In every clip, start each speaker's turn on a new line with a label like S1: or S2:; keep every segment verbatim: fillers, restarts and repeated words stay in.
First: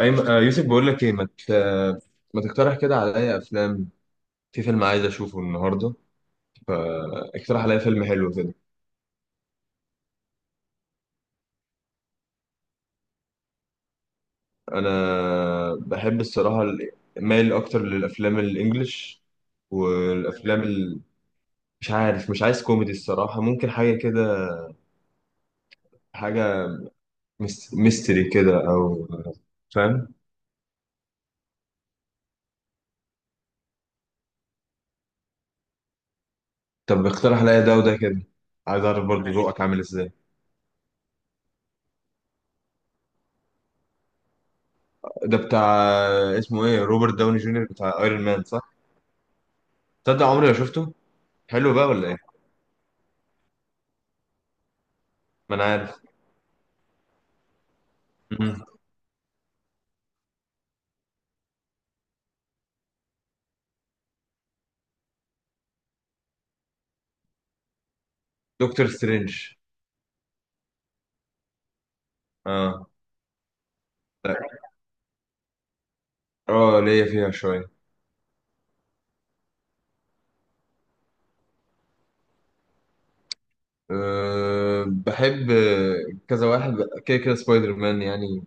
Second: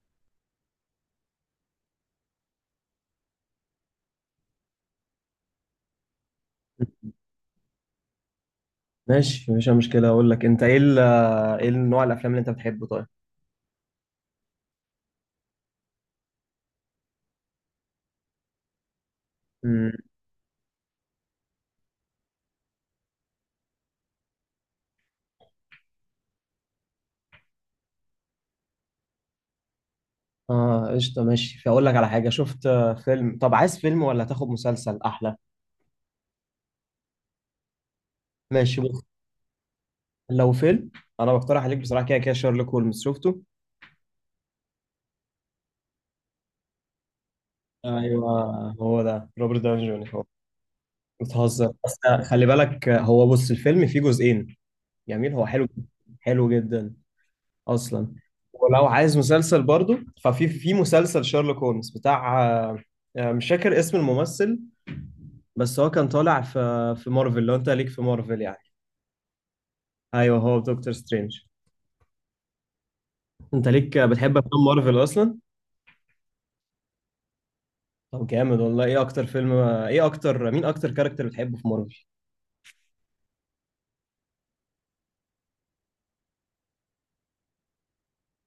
S1: أيمن، آه، يوسف بقول لك ايه، ما ت- ما تقترح كده عليا افلام. في فيلم عايز اشوفه النهارده، فاقترح عليا فيلم حلو كده.
S2: ماشي مفيش أي مشكلة أقول لك أنت إيه ال- إيه نوع الأفلام اللي أنت بتحبه طيب؟
S1: انا بحب الصراحه، ال- مايل اكتر للافلام الانجليش.
S2: مم.
S1: والافلام ال... مش عارف، مش عايز كوميدي الصراحه، ممكن حاجه كده، حاجه ميس- ميستري كده او فاهم.
S2: آه قشطة، ماشي. فأقول لك على حاجة شفت آه، فيلم. طب عايز فيلم ولا تاخد مسلسل أحلى؟
S1: طب اقترح عليا ده وده كده.
S2: ماشي،
S1: عايز
S2: بص.
S1: اعرف برضه ذوقك عامل ازاي.
S2: لو فيلم أنا بقترح عليك بصراحة كده كده شارلوك هولمز، شفته؟
S1: ده بتاع، اسمه ايه، روبرت داوني جونيور بتاع ايرون
S2: أيوه،
S1: مان، صح؟
S2: هو ده روبرت داوني جونيور هو.
S1: تصدق عمري ما شفته.
S2: بتهزر
S1: حلو بقى
S2: بس.
S1: ولا ايه؟
S2: خلي بالك آه، هو، بص، الفيلم فيه جزئين. جميل، هو
S1: ما انا
S2: حلو.
S1: عارف.
S2: حلو جدا أصلا.
S1: مم.
S2: ولو عايز مسلسل برضو ففي في مسلسل شارلوك هولمز بتاع آه، آه، مش فاكر اسم الممثل، بس هو كان طالع في في مارفل. لو انت ليك في مارفل يعني.
S1: دكتور سترينج.
S2: ايوه هو دكتور سترينج.
S1: اه.
S2: انت ليك بتحب افلام مارفل اصلا؟
S1: اه، ليا فيها شوية.
S2: طب جامد والله. ايه اكتر فيلم ايه اكتر مين اكتر كاركتر بتحبه في مارفل؟
S1: أه، بحب كذا واحد، كده كده سبايدر مان يعني.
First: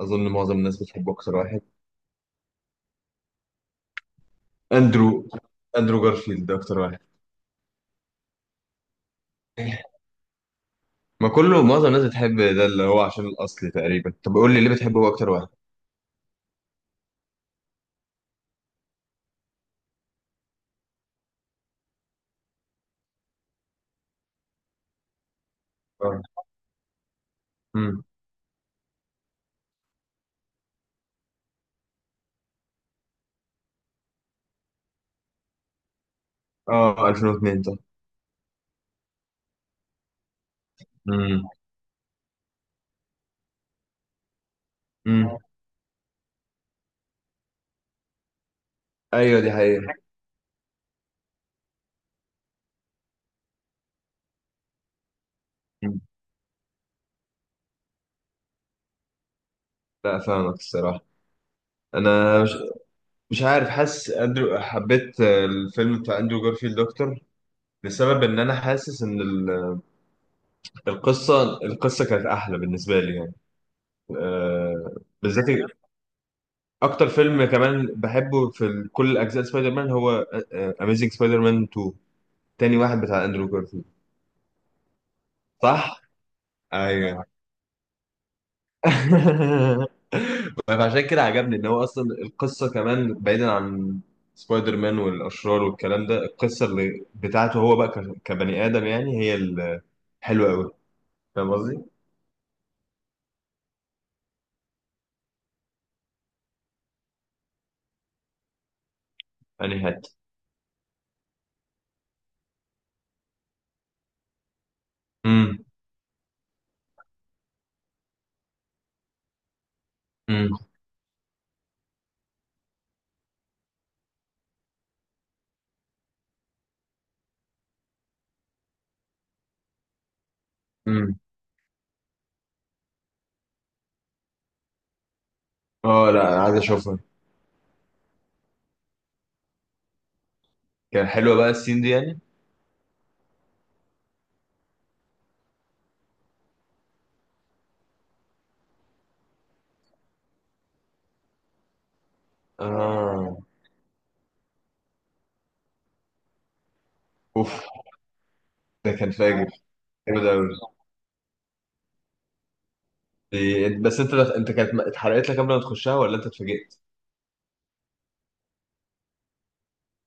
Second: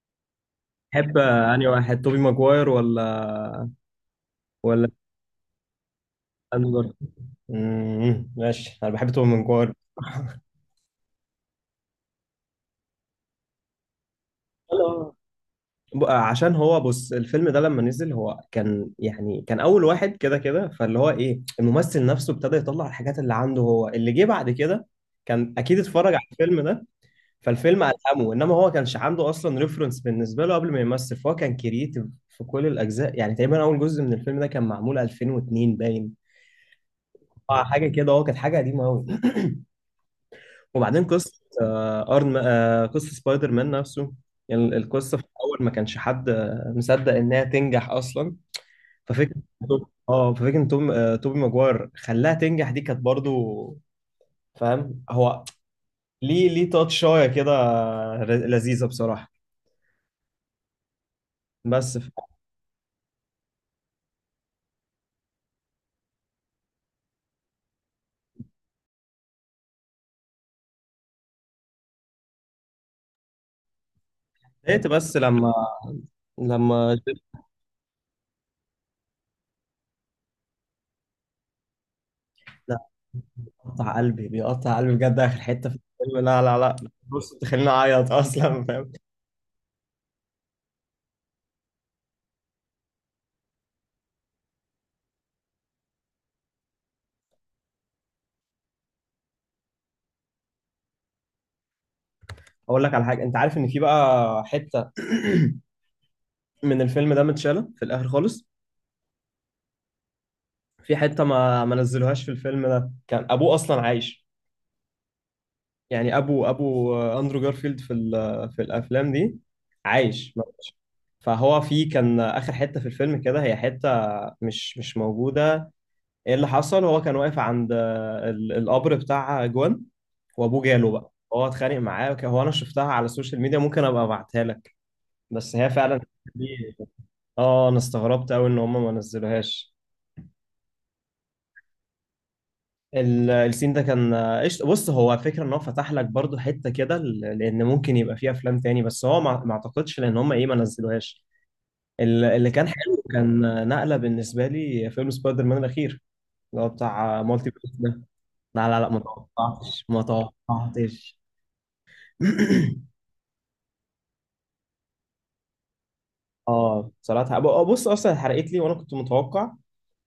S1: أظن معظم الناس بتحبه
S2: تحب
S1: أكتر واحد.
S2: انهي واحد، توبي ماجواير ولا ولا
S1: أندرو أندرو جارفيلد ده
S2: اندرو
S1: أكتر واحد
S2: جارفيلد؟ امم ماشي، انا بحب توبي ماجواير.
S1: ما كله معظم الناس بتحب ده اللي هو عشان الأصل تقريبا طب قول لي ليه بتحبه هو
S2: هلا.
S1: أكتر واحد.
S2: ب- عشان هو، بص، الفيلم ده لما نزل هو كان يعني كان اول واحد كده كده، فاللي هو ايه الممثل نفسه ابتدى يطلع الحاجات اللي عنده. هو اللي جه بعد كده. كان اكيد اتفرج
S1: اه.
S2: على الفيلم ده. فالفيلم
S1: امم.
S2: ألهمه. إنما هو كانش عنده أصلا ريفرنس بالنسبة له قبل ما يمثل، فهو كان كرييتيف في كل الأجزاء. يعني تقريبا أول جزء من الفيلم ده كان معمول ألفين واتنين باين.
S1: اه، ألفين واتنين
S2: آه،
S1: طب.
S2: حاجة كده، هو كانت حاجة قديمة أوي. وبعدين قصة
S1: امم،
S2: آه، أرن آه، قصة سبايدر مان نفسه. يعني القصة في
S1: امم،
S2: الأول ما كانش حد آه، مصدق إنها تنجح أصلا.
S1: ايوه
S2: ففكرة
S1: دي حقيقة.
S2: اه ففكرة إن توم آه، توبي ماجواير خلاها تنجح، دي كانت برضو. فاهم هو؟
S1: مم.
S2: ليه ليه تاتشاية كده، لذيذة بصراحة.
S1: لا، فاهمك الصراحة.
S2: بس
S1: أنا مش مش عارف، حاسس اندرو، حبيت الفيلم بتاع اندرو جارفيلد اكتر. لسبب ان انا حاسس ان ال- القصه القصه كانت احلى بالنسبه لي يعني.
S2: لقيت
S1: آه،
S2: بس
S1: بالذات
S2: لما لما
S1: اكتر
S2: شفت-
S1: فيلم كمان بحبه في ال- كل اجزاء سبايدر مان هو اميزنج سبايدر مان تو. تاني
S2: لا.
S1: واحد بتاع اندرو جارفيلد.
S2: قطع قلبي بيقطع قلبي بجد، اخر حته في
S1: صح.
S2: الفيلم. لا، لا، لا.
S1: ايوه.
S2: بص تخليني اعيط اصلا، فاهم.
S1: فعشان كده عجبني ان هو اصلا القصه كمان بعيدا عن سبايدر مان والاشرار والكلام ده، القصه اللي بتاعته هو بقى ك- كبني ادم يعني، هي الحلوه قوي. فاهم قصدي؟
S2: اقول لك على حاجه، انت عارف ان في بقى حته من الفيلم ده متشاله في الاخر خالص.
S1: يعني هات.
S2: في حته ما ما نزلوهاش، في الفيلم ده كان ابوه اصلا عايش.
S1: امم.
S2: يعني ابو ابو اندرو جارفيلد في ال- في الافلام دي. عايش، ما
S1: امم.
S2: ماتش. فهو في كان اخر حته في الفيلم كده هي حته مش مش موجوده. ايه اللي حصل، هو كان واقف عند آه، ال- القبر بتاع جوان. وابوه جاله بقى،
S1: امم.
S2: هو اتخانق معاه وك- هو انا شفتها على السوشيال ميديا، ممكن ابقى ابعتها لك. بس هي فعلا
S1: اه، لا انا عايز
S2: دي-
S1: اشوفها.
S2: اه، انا استغربت قوي ان هم ما نزلوهاش.
S1: كان حلوه بقى السين دي يعني.
S2: ال- السين ده كان آه، قشط، بص. هو فكرة ان هو فتح لك برضو حتة كده، ل- لان ممكن يبقى فيه افلام تاني. بس هو ما ما اعتقدش لان هم ايه ما نزلوهاش. ال- اللي كان حلو
S1: اه.
S2: كان آه، نقلة بالنسبة لي، فيلم سبايدر مان الاخير. اللي هو بتاع آه، مالتي
S1: اوف.
S2: فيرس ده. لا، لا، لا،
S1: ده
S2: ما
S1: كان فاجر،
S2: توقعتش، ما
S1: جامد قوي.
S2: توقعتش.
S1: دي- بس انت، انت كانت اتحرقت لك قبل ما تخشها ولا انت اتفاجئت؟
S2: اه صراحة أبو- آه، بص اصلا اتحرقت لي وانا كنت متوقع،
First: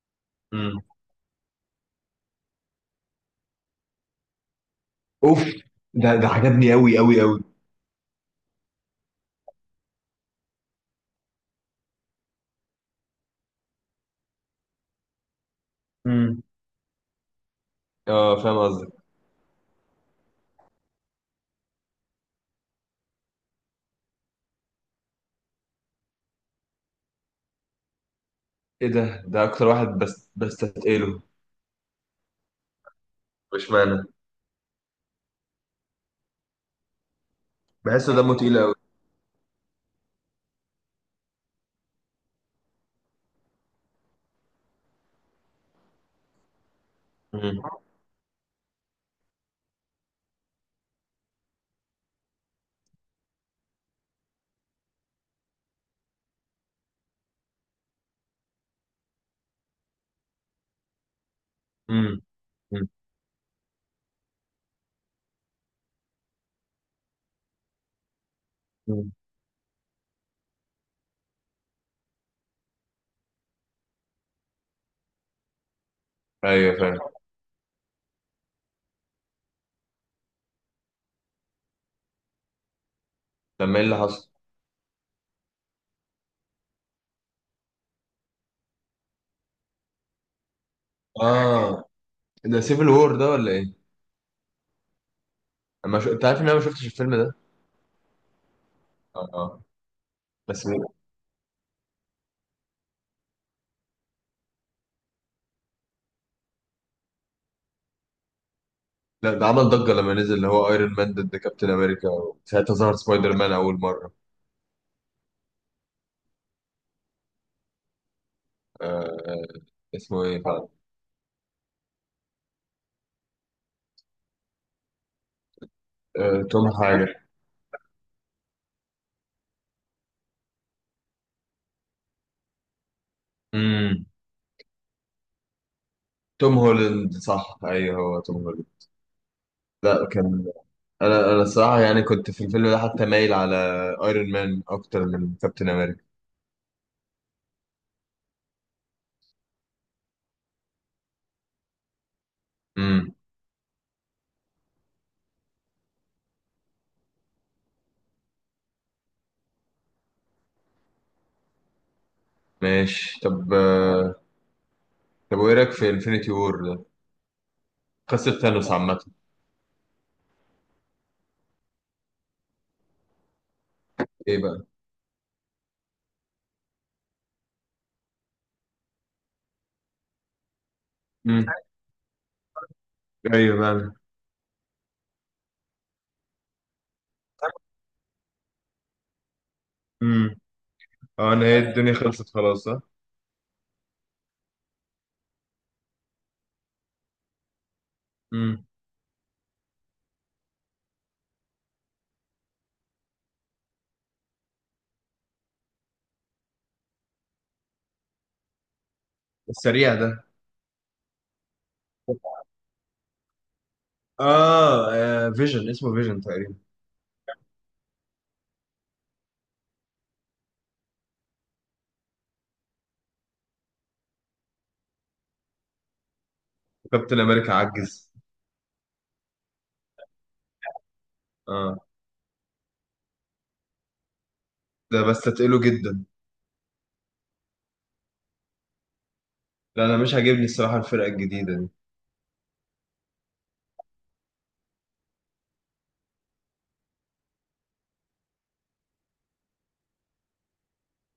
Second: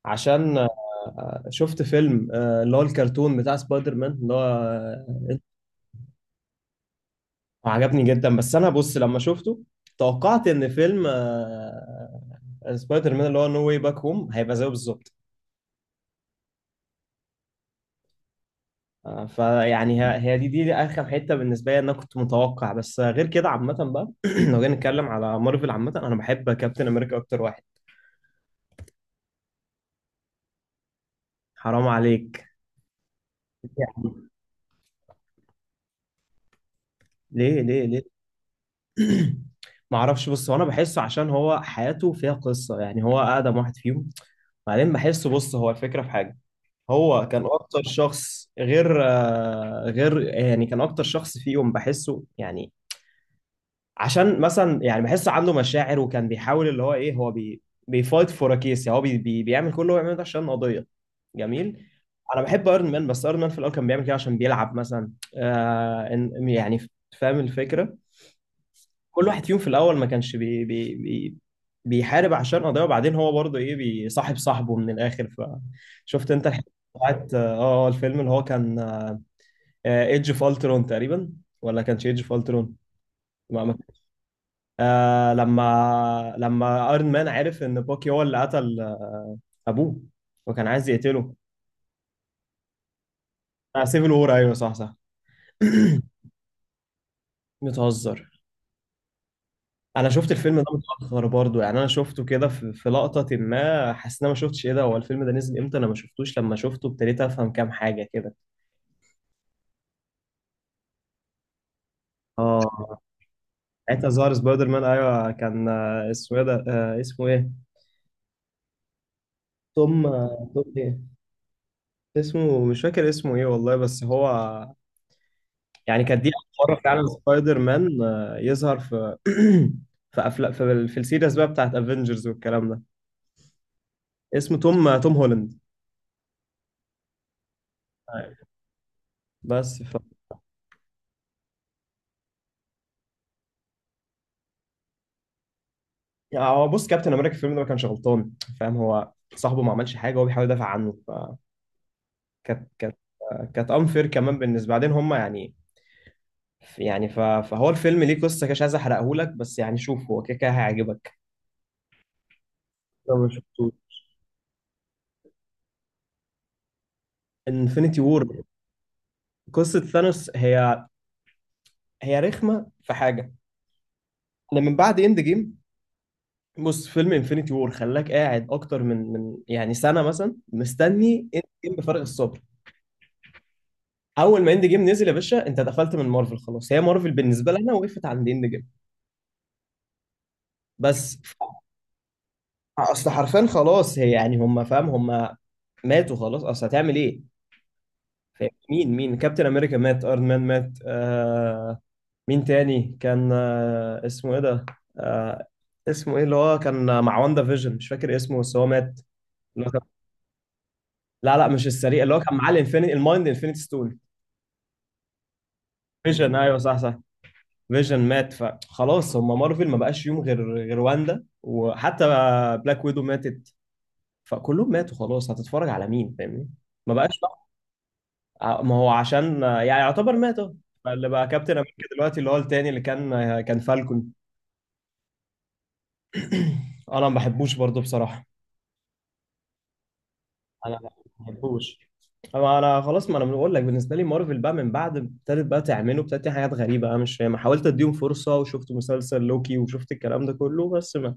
S2: عشان
S1: امم.
S2: آه، شفت فيلم آه، اللي هو الكرتون بتاع سبايدر مان اللي هو آه،
S1: اوف. ده ده عجبني قوي قوي قوي.
S2: عجبني جدا. بس انا بص لما شفته توقعت ان فيلم آه، سبايدر مان اللي هو نو واي باك هوم هيبقى زيه بالظبط.
S1: امم. اه، فاهم قصدي.
S2: آه، فيعني ه- هي دي دي اخر حتة بالنسبة لي، إن انا كنت متوقع بس. آه، غير كده عامة بقى لو جينا نتكلم على مارفل عامة، انا بحب كابتن امريكا اكتر واحد.
S1: ايه ده، ده اكتر واحد بس بستثقله.
S2: حرام عليك.
S1: مش معنى.
S2: ليه، ليه، ليه؟
S1: بحسه دمه تقيل قوي.
S2: ما اعرفش. بص هو انا بحسه عشان هو حياته فيها قصه، يعني هو اقدم واحد فيهم. بعدين بحسه، بص هو الفكره في حاجه. هو كان
S1: امم.
S2: اكتر شخص غير آه، غير يعني كان اكتر شخص فيهم، بحسه يعني. عشان مثلا يعني بحسه عنده مشاعر، وكان بيحاول اللي هو ايه، هو بي بيفايت فور كيس، هو بي بي بيعمل كل اللي هو بيعمله ده عشان قضيه. جميل.
S1: امم.
S2: انا بحب ايرون مان، بس ايرون مان في الاول كان بيعمل كده عشان بيلعب مثلا. آه إن- يعني فاهم الفكره.
S1: امم.
S2: كل واحد فيهم في الاول ما كانش بي بي بي بيحارب عشان قضيه، وبعدين هو برضه ايه بيصاحب صاحبه من الاخر. فشفت انت الحته
S1: ايوه فاهم.
S2: بتاعت اه آه، الفيلم اللي هو كان ايدج اوف الترون تقريبا، ولا كانش ايدج اوف الترون؟ ما
S1: لما
S2: ما-
S1: ايه اللي حصل؟
S2: آه، لما لما ايرون مان عرف ان باكي هو اللي قتل آه، ابوه، وكان عايز يقتله.
S1: اه. ده سيفل وور ده ولا ايه؟
S2: آه سيفل وور، ايوه، صح، صح.
S1: انا ش... انت عارف ان انا ما شفتش الفيلم ده.
S2: بتهزر.
S1: اه، اه.
S2: انا شفت الفيلم
S1: بس.
S2: ده متاخر برضو، يعني انا شفته كده في في لقطه ما حسيت ان انا ما شفتش ايه ده، هو الفيلم ده نزل امتى؟ انا ما شفتوش. لما شفته ابتديت افهم كام حاجه كده.
S1: لا، ده عمل ضجه لما نزل، اللي هو ايرون مان ضد كابتن امريكا.
S2: اه
S1: ساعتها ظهر سبايدر مان اول
S2: ساعتها
S1: مره.
S2: ظهر سبايدر مان، ايوه كان، آه، اسمه ايه ده، آه، اسمه ايه؟
S1: آه... آه،
S2: توم
S1: اسمه ايه
S2: آه، توم
S1: فعلا؟
S2: ايه؟ اسمه مش فاكر اسمه ايه والله، بس هو يعني كانت دي
S1: آه...
S2: اول
S1: توم
S2: مره فعلا
S1: حاجه.
S2: سبايدر مان آه، يظهر في في افلام في, في السيريز بقى بتاعت افنجرز والكلام ده.
S1: امم.
S2: اسمه توم توم هولاند.
S1: توم هولاند، صح، ايوه هو
S2: أيوة.
S1: توم هولاند.
S2: بس ف
S1: لا كان. انا انا الصراحه يعني كنت في الفيلم ده حتى مايل على ايرون مان اكتر من كابتن امريكا.
S2: يعني هو، بص، كابتن امريكا في الفيلم ده ما كانش غلطان. فاهم، هو صاحبه ما عملش حاجه هو بيحاول يدافع عنه، فكانت كانت
S1: امم.
S2: كانت انفير كمان بالنسبه بعدين هم يعني يعني ف- فهو الفيلم ليه قصه كده، مش عايز احرقه لك بس يعني، شوف هو كده كده هيعجبك لو
S1: ماشي
S2: ما
S1: طب.
S2: شفتوش.
S1: آه، طب وايه رايك في انفينيتي وور ده؟
S2: انفينيتي وور
S1: قصه ثانوس عامه.
S2: قصه ثانوس، هي هي رخمه في حاجه.
S1: ايه
S2: لما
S1: بقى؟
S2: من بعد اند جيم، بص فيلم انفينيتي وور خلاك قاعد اكتر من من يعني سنه مثلا، مستني اند
S1: امم.
S2: جيم بفارغ الصبر.
S1: ايوه بقى.
S2: اول ما اند جيم نزل يا باشا، انت دخلت من مارفل خلاص. هي مارفل بالنسبه لنا وقفت عند اند جيم.
S1: امم.
S2: بس
S1: اه، انا هي الدنيا خلصت خلاص ها.
S2: اصل حرفيا خلاص، هي يعني هم فاهم، هم ماتوا خلاص، اصل هتعمل ايه؟ فاهم؟
S1: امم.
S2: مين مين كابتن امريكا مات، ايرون مان مات، آه، مين تاني كان، آه، اسمه ايه ده، آه، اسمه ايه اللي هو كان مع واندا فيجن، مش فاكر اسمه بس هو مات. اللي هو كان.
S1: السريع ده.
S2: لا، لا، مش السريع، اللي هو كان معاه الانفينيتي المايند انفينيتي ستون.
S1: اه، آه، فيجن، اسمه فيجن
S2: فيجن،
S1: تقريبا.
S2: ايوه، صح، صح. فيجن مات فخلاص، هم مارفل ما بقاش فيهم غير غير واندا، وحتى بلاك ويدو ماتت. فكلهم ماتوا خلاص، هتتفرج على مين؟ فاهمني؟ ما بقاش
S1: كابتن
S2: بقى.
S1: امريكا عجز.
S2: ع- ما هو عشان يعني يعتبر مات أهو. اللي بقى كابتن
S1: اه.
S2: امريكا دلوقتي اللي هو التاني، اللي كان كان فالكون.
S1: ده بس تقله جدا.
S2: انا ما بحبوش برضه بصراحه.
S1: لا، انا مش عاجبني الصراحه
S2: انا ما
S1: الفرقه الجديده دي.
S2: بحبوش. أما انا خلاص، ما انا بقول لك بالنسبه لي مارفل بقى من بعد ابتدت بقى تعمله ابتدت تعمل حاجات غريبه، انا مش فاهم. حاولت اديهم فرصه وشفت مسلسل لوكي وشفت الكلام ده كله، بس ما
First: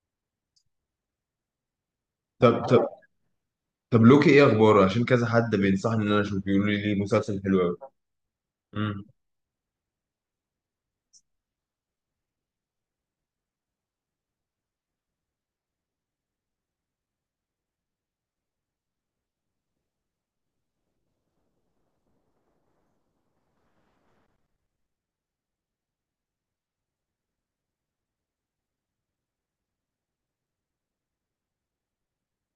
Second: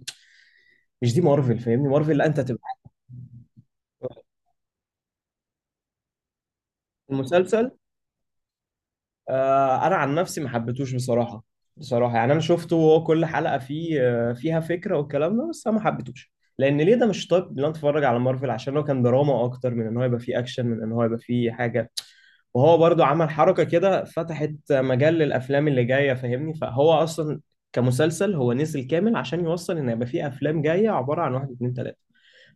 S2: مش دي مارفل، فاهمني. مارفل لا انت تبقى
S1: طب، طب، طب لوكي ايه اخباره، عشان كذا حد بينصحني ان انا اشوف، بيقولوا لي مسلسل حلو
S2: المسلسل،
S1: قوي.
S2: آه، انا عن نفسي ما حبيتهوش بصراحه. بصراحه يعني انا شفته، وهو كل حلقه فيه آه، فيها فكره والكلام ده، بس انا ما حبيتهوش. لان ليه ده مش طيب؟ اللي انا اتفرج على مارفل عشان هو كان دراما اكتر من ان هو يبقى فيه اكشن، من ان هو يبقى فيه حاجه. وهو برضو عمل حركه كده فتحت مجال للافلام اللي جايه، فاهمني، فهو اصلا كمسلسل هو نزل كامل عشان يوصل ان يبقى فيه افلام جايه عباره عن واحد اتنين تلاته.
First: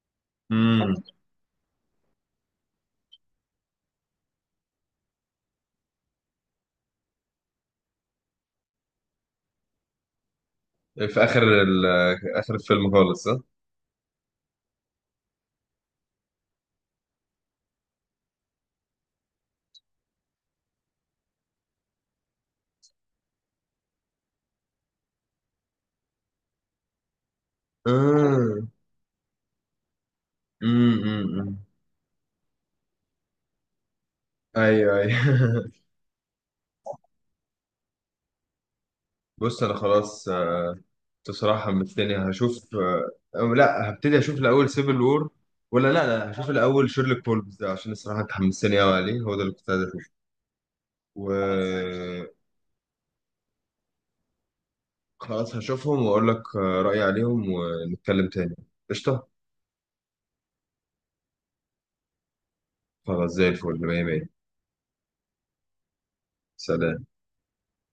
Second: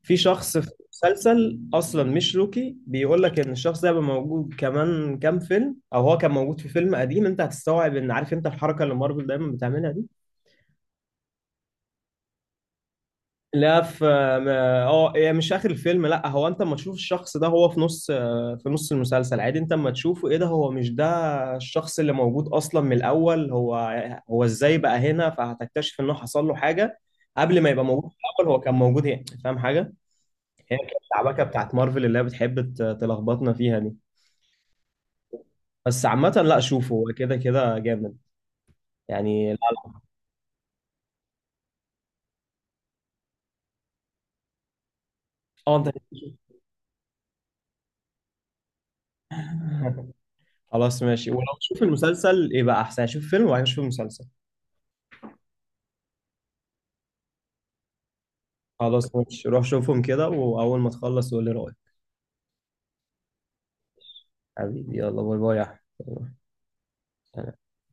S2: في شخص في
S1: امم.
S2: مسلسل اصلا مش روكي بيقول لك ان الشخص ده هيبقى موجود كمان كام فيلم، او هو كان موجود في فيلم قديم. انت هتستوعب، ان عارف انت الحركه اللي مارفل دايما بتعملها دي.
S1: في اخر ال... اخر الفيلم خالص، صح؟
S2: لا في ما- اه هي مش اخر الفيلم لا، هو انت اما تشوف الشخص ده هو في نص آه، في نص المسلسل عادي، انت اما تشوفه ايه ده، هو مش ده الشخص اللي موجود اصلا من الاول هو. هو ازاي بقى هنا، فهتكتشف انه حصل له حاجه. قبل ما يبقى موجود، في الاول هو
S1: امم.
S2: كان موجود هنا، فاهم حاجه. هي كانت العباكه
S1: امم.
S2: بتاعت مارفل اللي هي بتحب ت- تلخبطنا فيها دي.
S1: ايوه، ايوه.
S2: بس عامة، لا، شوفه هو كده كده جامد يعني. لا
S1: بص انا خلاص، آه، بصراحه حمستني هشوف، آه، أو لا، هبتدي اشوف الاول سيفل وور.
S2: اه انت
S1: ولا، لا، لا، هشوف الاول شيرلوك هولمز ده، عشان الصراحه انت حمستني قوي عليه، هو ده اللي كنت عايز اشوفه.
S2: خلاص،
S1: و.
S2: ماشي. ولو تشوف المسلسل يبقى احسن، يعني شوف فيلم وبعدين شوف المسلسل.
S1: خلاص هشوفهم واقول لك، آه، رايي عليهم ونتكلم تاني.
S2: خلاص،
S1: قشطه.
S2: ماشي، روح شوفهم كده، واول ما تخلص قول لي رأيك.
S1: خلاص زي الفل، مية مية.
S2: حبيبي يلا باي باي يا
S1: سلام.
S2: أحمد.